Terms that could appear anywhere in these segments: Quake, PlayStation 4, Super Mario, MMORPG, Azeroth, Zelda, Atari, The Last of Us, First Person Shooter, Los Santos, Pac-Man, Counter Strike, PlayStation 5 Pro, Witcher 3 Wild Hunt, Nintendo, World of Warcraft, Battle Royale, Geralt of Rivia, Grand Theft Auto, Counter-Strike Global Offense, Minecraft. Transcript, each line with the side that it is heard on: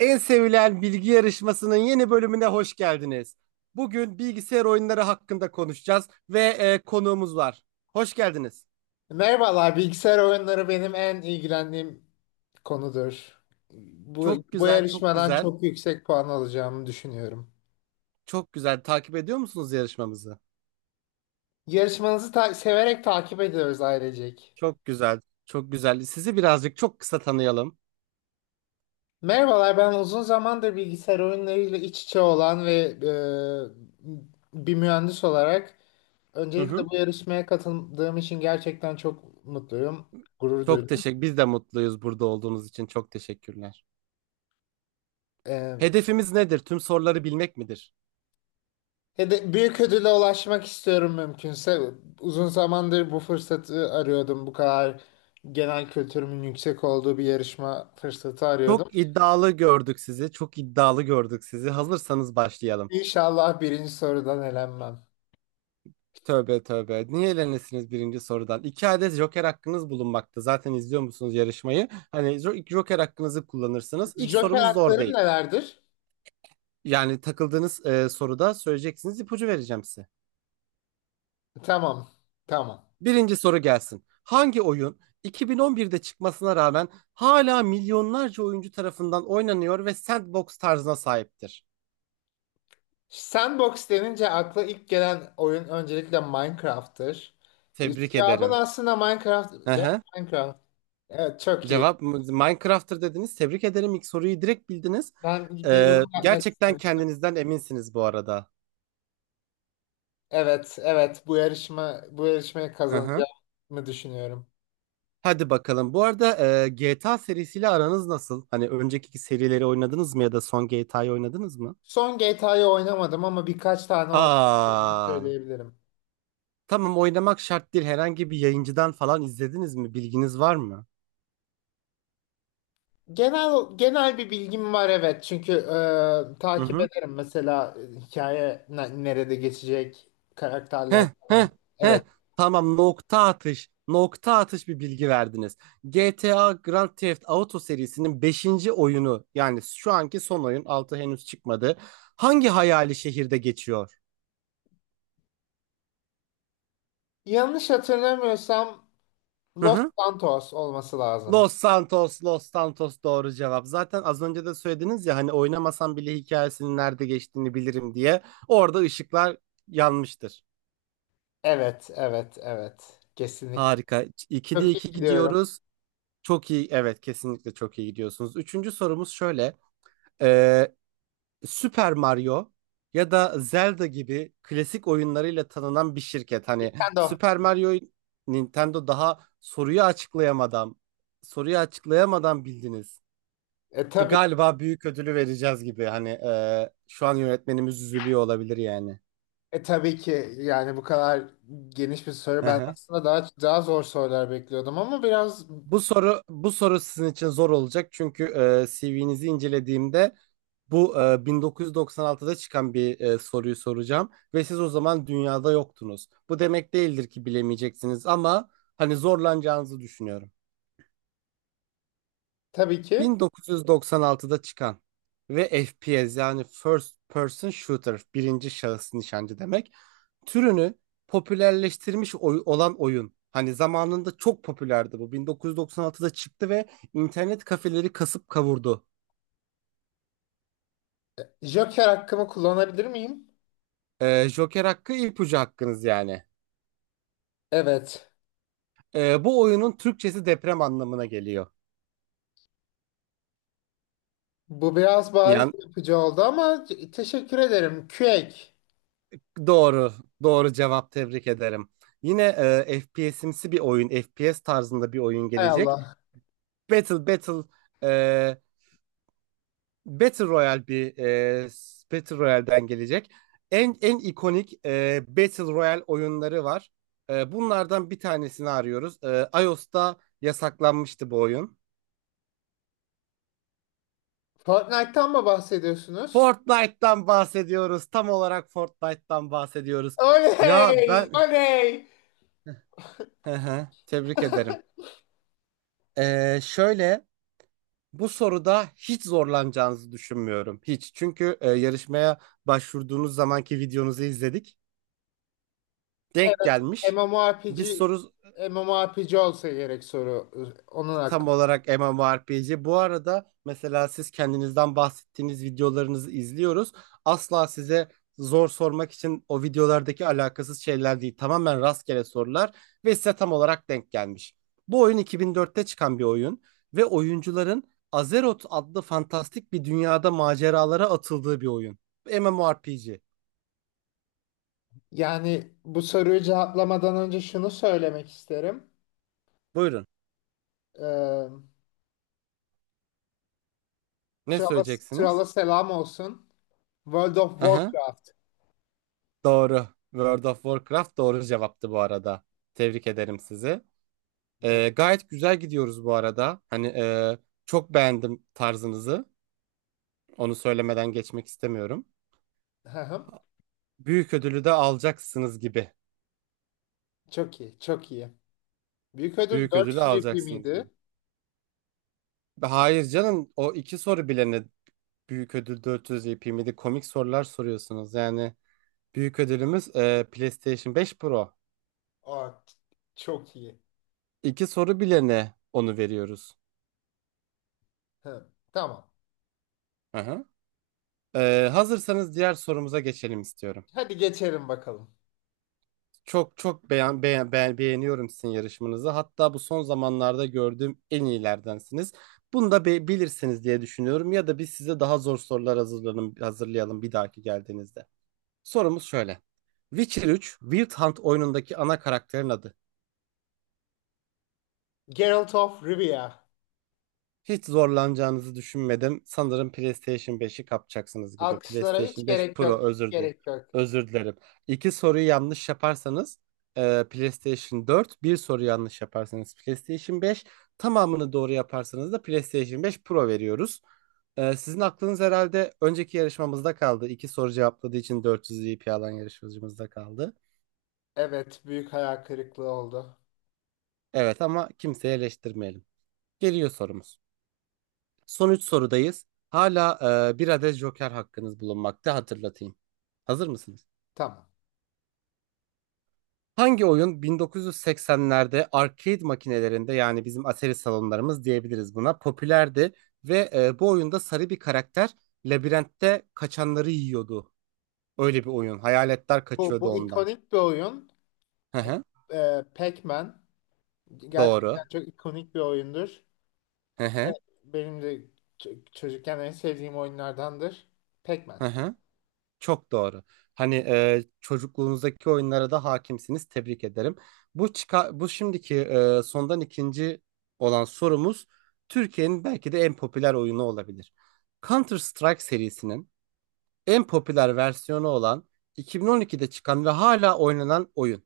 right: En sevilen bilgi yarışmasının yeni bölümüne hoş geldiniz. Bugün bilgisayar oyunları hakkında konuşacağız ve konuğumuz var. Hoş geldiniz.
left: Merhabalar, bilgisayar oyunları benim en ilgilendiğim konudur. Bu,
right: Çok
left: bu
right: güzel, çok
left: yarışmadan
right: güzel,
left: çok yüksek puan alacağımı düşünüyorum.
right: çok güzel. Takip ediyor musunuz yarışmamızı?
left: Yarışmanızı severek takip ediyoruz ailecek.
right: Çok güzel, çok güzel. Sizi birazcık çok kısa tanıyalım.
left: Merhabalar, ben uzun zamandır bilgisayar oyunlarıyla iç içe olan ve bir mühendis olarak
right: Hı
left: öncelikle
right: hı.
left: bu yarışmaya katıldığım için gerçekten çok mutluyum, gurur
right: Çok
left: duydum.
right: teşekkür. Biz de mutluyuz burada olduğunuz için. Çok teşekkürler.
left: E,
right: Hedefimiz nedir? Tüm soruları bilmek midir?
left: Ya büyük ödüle ulaşmak istiyorum mümkünse. Uzun zamandır bu fırsatı arıyordum. Bu kadar genel kültürümün yüksek olduğu bir yarışma fırsatı arıyordum.
right: Çok iddialı gördük sizi. Çok iddialı gördük sizi. Hazırsanız başlayalım.
left: İnşallah birinci sorudan elenmem.
right: Tövbe tövbe. Niye elenesiniz birinci sorudan? İki adet Joker hakkınız bulunmakta. Zaten izliyor musunuz yarışmayı? Hani Joker hakkınızı kullanırsınız. İlk
left: Joker
right: sorumuz zor
left: haklarım
right: değil.
left: nelerdir?
right: Yani takıldığınız soruda söyleyeceksiniz. İpucu vereceğim size.
left: Tamam, tamam.
right: Birinci soru gelsin. Hangi oyun 2011'de çıkmasına rağmen hala milyonlarca oyuncu tarafından oynanıyor ve sandbox tarzına sahiptir?
left: Sandbox denince akla ilk gelen oyun öncelikle Minecraft'tır.
right: Tebrik
left: Cevabın
right: ederim.
left: aslında Minecraft.
right: Hı
left: Cevap
right: hı.
left: Minecraft. Evet, çok iyi.
right: Cevap Minecraft'tır dediniz. Tebrik ederim. İlk soruyu direkt bildiniz.
left: Ben bir yorum yapmak
right: Gerçekten
left: istemiştim.
right: kendinizden eminsiniz bu arada.
left: Evet, evet. Bu yarışmayı
right: Hı hı.
left: kazanacağımı düşünüyorum.
right: Hadi bakalım. Bu arada GTA serisiyle aranız nasıl? Hani önceki serileri oynadınız mı ya da son GTA'yı oynadınız mı?
left: Son GTA'yı oynamadım ama birkaç tane oynadığımı
right: Aa,
left: söyleyebilirim.
right: tamam oynamak şart değil. Herhangi bir yayıncıdan falan izlediniz mi? Bilginiz var mı?
left: Genel bir bilgim var, evet. Çünkü
right: Hı
left: takip
right: hı.
left: ederim mesela hikaye nerede geçecek, karakterler
right: Heh,
left: falan.
right: heh, heh.
left: Evet.
right: Tamam nokta atış. Nokta atış bir bilgi verdiniz. GTA Grand Theft Auto serisinin beşinci oyunu, yani şu anki son oyun, 6 henüz çıkmadı. Hangi hayali şehirde geçiyor?
left: Yanlış hatırlamıyorsam
right: Hı
left: Los
right: hı.
left: Santos olması lazım.
right: Los Santos, Los Santos doğru cevap. Zaten az önce de söylediniz ya hani oynamasam bile hikayesinin nerede geçtiğini bilirim diye. Orada ışıklar yanmıştır.
left: Evet, evet, evet. Kesinlikle.
right: Harika. 2'de
left: Çok iyi
right: 2
left: gidiyorum.
right: gidiyoruz. Çok iyi. Evet, kesinlikle çok iyi gidiyorsunuz. Üçüncü sorumuz şöyle. Ee, Super Mario ya da Zelda gibi klasik oyunlarıyla tanınan bir şirket. Hani
left: Sen de o.
right: Super Mario Nintendo daha soruyu açıklayamadan bildiniz. Bu
left: Tabii.
right: galiba büyük ödülü vereceğiz gibi. Hani şu an yönetmenimiz üzülüyor olabilir yani.
left: Tabii ki yani bu kadar geniş bir soru.
right: Hı
left: Ben
right: hı.
left: aslında daha zor sorular bekliyordum ama biraz,
right: Bu soru sizin için zor olacak çünkü CV'nizi incelediğimde bu 1996'da çıkan bir soruyu soracağım ve siz o zaman dünyada yoktunuz. Bu demek değildir ki bilemeyeceksiniz ama hani zorlanacağınızı düşünüyorum.
left: tabii ki.
right: 1996'da çıkan ve FPS, yani First Person Shooter, birinci şahıs nişancı demek, türünü popülerleştirmiş olan oyun. Hani zamanında çok popülerdi bu. 1996'da çıktı ve internet kafeleri kasıp kavurdu.
left: Joker hakkımı kullanabilir miyim?
right: Joker hakkı, ipucu hakkınız yani.
left: Evet.
right: Bu oyunun Türkçesi deprem anlamına geliyor.
left: Bu biraz bariz
right: Yani
left: yapıcı oldu ama teşekkür ederim. Quake.
right: doğru, doğru cevap, tebrik ederim. Yine FPS'imsi bir oyun, FPS tarzında bir oyun
left: Hay
right: gelecek.
left: Allah.
right: Battle e, Battle Royale, bir Battle Royale'den gelecek. En ikonik Battle Royale oyunları var. Bunlardan bir tanesini arıyoruz. iOS'ta yasaklanmıştı bu oyun.
left: Fortnite'tan mı bahsediyorsunuz?
right: Fortnite'dan bahsediyoruz. Tam olarak Fortnite'dan bahsediyoruz. Ya
left: Oley!
right: ben
left: Oley!
right: tebrik ederim. Şöyle, bu soruda hiç zorlanacağınızı düşünmüyorum. Hiç. Çünkü yarışmaya başvurduğunuz zamanki videonuzu izledik. Denk
left: Evet.
right: gelmiş. Biz
left: MMORPG
right: soru
left: MMORPG olsa gerek soru. Onun
right: tam
left: hakkı.
right: olarak MMORPG. Bu arada mesela siz kendinizden bahsettiğiniz videolarınızı izliyoruz. Asla size zor sormak için o videolardaki alakasız şeyler değil. Tamamen rastgele sorular ve size tam olarak denk gelmiş. Bu oyun 2004'te çıkan bir oyun ve oyuncuların Azeroth adlı fantastik bir dünyada maceralara atıldığı bir oyun. MMORPG.
left: Yani bu soruyu cevaplamadan önce şunu söylemek isterim.
right: Buyurun.
left: Ee,
right: Ne
left: Trala,
right: söyleyeceksiniz?
left: Trala selam olsun. World of
right: Hı hı.
left: Warcraft.
right: Doğru. World of Warcraft doğru cevaptı bu arada. Tebrik ederim sizi.
left: De-
right: Gayet güzel gidiyoruz bu arada. Hani çok beğendim tarzınızı. Onu söylemeden geçmek istemiyorum.
left: Hı hı.
right: Büyük ödülü de alacaksınız gibi.
left: Çok iyi, çok iyi. Büyük ödül
right: Büyük ödülü
left: 400 ipi
right: alacaksınız
left: miydi?
right: gibi. Hayır canım, o iki soru bile ne, büyük ödül 400 EP miydi? Komik sorular soruyorsunuz. Yani büyük ödülümüz PlayStation 5 Pro.
left: Aa, çok iyi.
right: İki soru bile ne, onu veriyoruz.
left: Hı, tamam.
right: Aha. Hazırsanız diğer sorumuza geçelim istiyorum.
left: Hadi geçelim bakalım.
right: Çok çok beğeniyorum sizin yarışmanızı. Hatta bu son zamanlarda gördüğüm en iyilerdensiniz. Bunu da bilirsiniz diye düşünüyorum. Ya da biz size daha zor sorular hazırlayalım bir dahaki geldiğinizde. Sorumuz şöyle. Witcher 3 Wild Hunt oyunundaki ana karakterin adı.
left: Geralt of Rivia.
right: Hiç zorlanacağınızı düşünmedim. Sanırım PlayStation 5'i kapacaksınız gibi.
left: Alkışlara hiç
right: PlayStation 5
left: gerek
right: Pro,
left: yok, hiç gerek yok.
right: özür dilerim. İki soruyu yanlış yaparsanız PlayStation 4, bir soru yanlış yaparsanız PlayStation 5, tamamını doğru yaparsanız da PlayStation 5 Pro veriyoruz. Sizin aklınız herhalde önceki yarışmamızda kaldı. İki soru cevapladığı için 400 VP alan yarışmacımızda kaldı.
left: Evet, büyük hayal kırıklığı oldu.
right: Evet ama kimseyi eleştirmeyelim. Geliyor sorumuz. Son 3 sorudayız. Hala bir adet Joker hakkınız bulunmakta, hatırlatayım. Hazır mısınız?
left: Tamam.
right: Hangi oyun 1980'lerde arcade makinelerinde, yani bizim Atari salonlarımız diyebiliriz buna, popülerdi ve bu oyunda sarı bir karakter labirentte kaçanları yiyordu. Öyle bir oyun. Hayaletler
left: Bu,
right: kaçıyordu
left: bu
right: ondan.
left: ikonik bir oyun.
right: Hı
left: E,
right: hı.
left: Pac-Man
right: Doğru.
left: gerçekten çok ikonik bir oyundur.
right: Hı
left: Evet,
right: hı.
left: benim de çocukken en sevdiğim oyunlardandır. Pac-Man.
right: Hı hı. Çok doğru. Hani çocukluğunuzdaki oyunlara da hakimsiniz. Tebrik ederim. Bu şimdiki, sondan ikinci olan sorumuz, Türkiye'nin belki de en popüler oyunu olabilir. Counter Strike serisinin en popüler versiyonu olan, 2012'de çıkan ve hala oynanan oyun.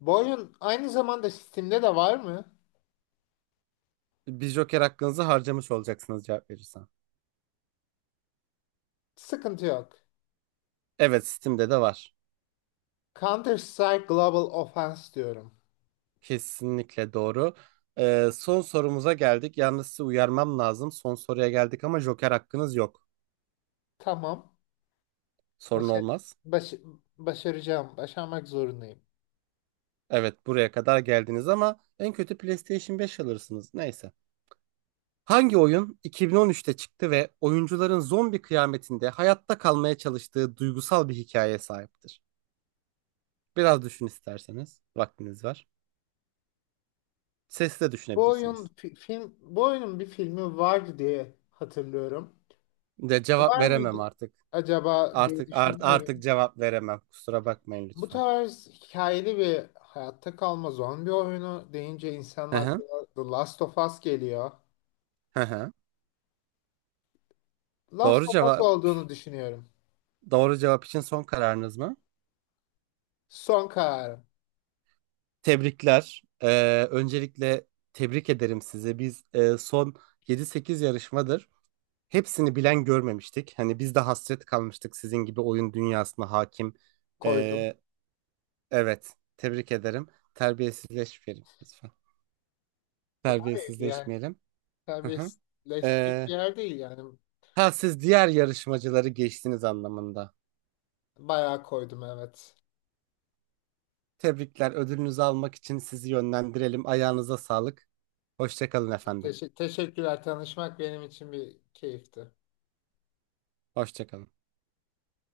left: Bu oyun aynı zamanda Steam'de de var mı?
right: Bir Joker hakkınızı harcamış olacaksınız cevap verirsen.
left: Sıkıntı yok.
right: Evet, Steam'de de var.
left: Counter-Strike Global Offense diyorum.
right: Kesinlikle doğru. Son sorumuza geldik. Yalnız sizi uyarmam lazım. Son soruya geldik ama Joker hakkınız yok.
left: Tamam.
right: Sorun
left: Başa-
right: olmaz.
left: baş- Başaracağım. Başarmak zorundayım.
right: Evet, buraya kadar geldiniz ama en kötü PlayStation 5 alırsınız. Neyse. Hangi oyun 2013'te çıktı ve oyuncuların zombi kıyametinde hayatta kalmaya çalıştığı duygusal bir hikayeye sahiptir? Biraz düşün isterseniz. Vaktiniz var. Sesle düşünebilirsiniz.
left: Bu oyunun bir filmi vardı diye hatırlıyorum.
right: De cevap
left: Var
right: veremem
left: mıydı
right: artık.
left: acaba diye
right: Artık
left: düşünüyorum.
right: cevap veremem. Kusura bakmayın
left: Bu
right: lütfen.
left: tarz hikayeli bir hayatta kalma zombi oyunu deyince insanın
right: Hı hı.
left: aklına The Last of Us geliyor.
right: Hı hı.
left: Last
right: Doğru
left: of Us
right: cevap.
left: olduğunu düşünüyorum.
right: Doğru cevap için son kararınız mı?
left: Son kararım,
right: Tebrikler. Öncelikle tebrik ederim sizi. Biz son yedi sekiz yarışmadır hepsini bilen görmemiştik. Hani biz de hasret kalmıştık sizin gibi oyun dünyasına hakim.
left: koydum.
right: Ee, evet, tebrik ederim. Terbiyesizleşmeyelim lütfen.
left: Hayır, yani
right: Terbiyesizleşmeyelim. Hı hı.
left: serbestleşik
right: Ee,
left: bir yer değil yani.
right: ha, siz diğer yarışmacıları geçtiniz anlamında.
left: Bayağı koydum, evet.
right: Tebrikler. Ödülünüzü almak için sizi yönlendirelim. Ayağınıza sağlık. Hoşça kalın efendim.
left: Teşekkürler, tanışmak benim için bir keyifti.
right: Hoşça kalın.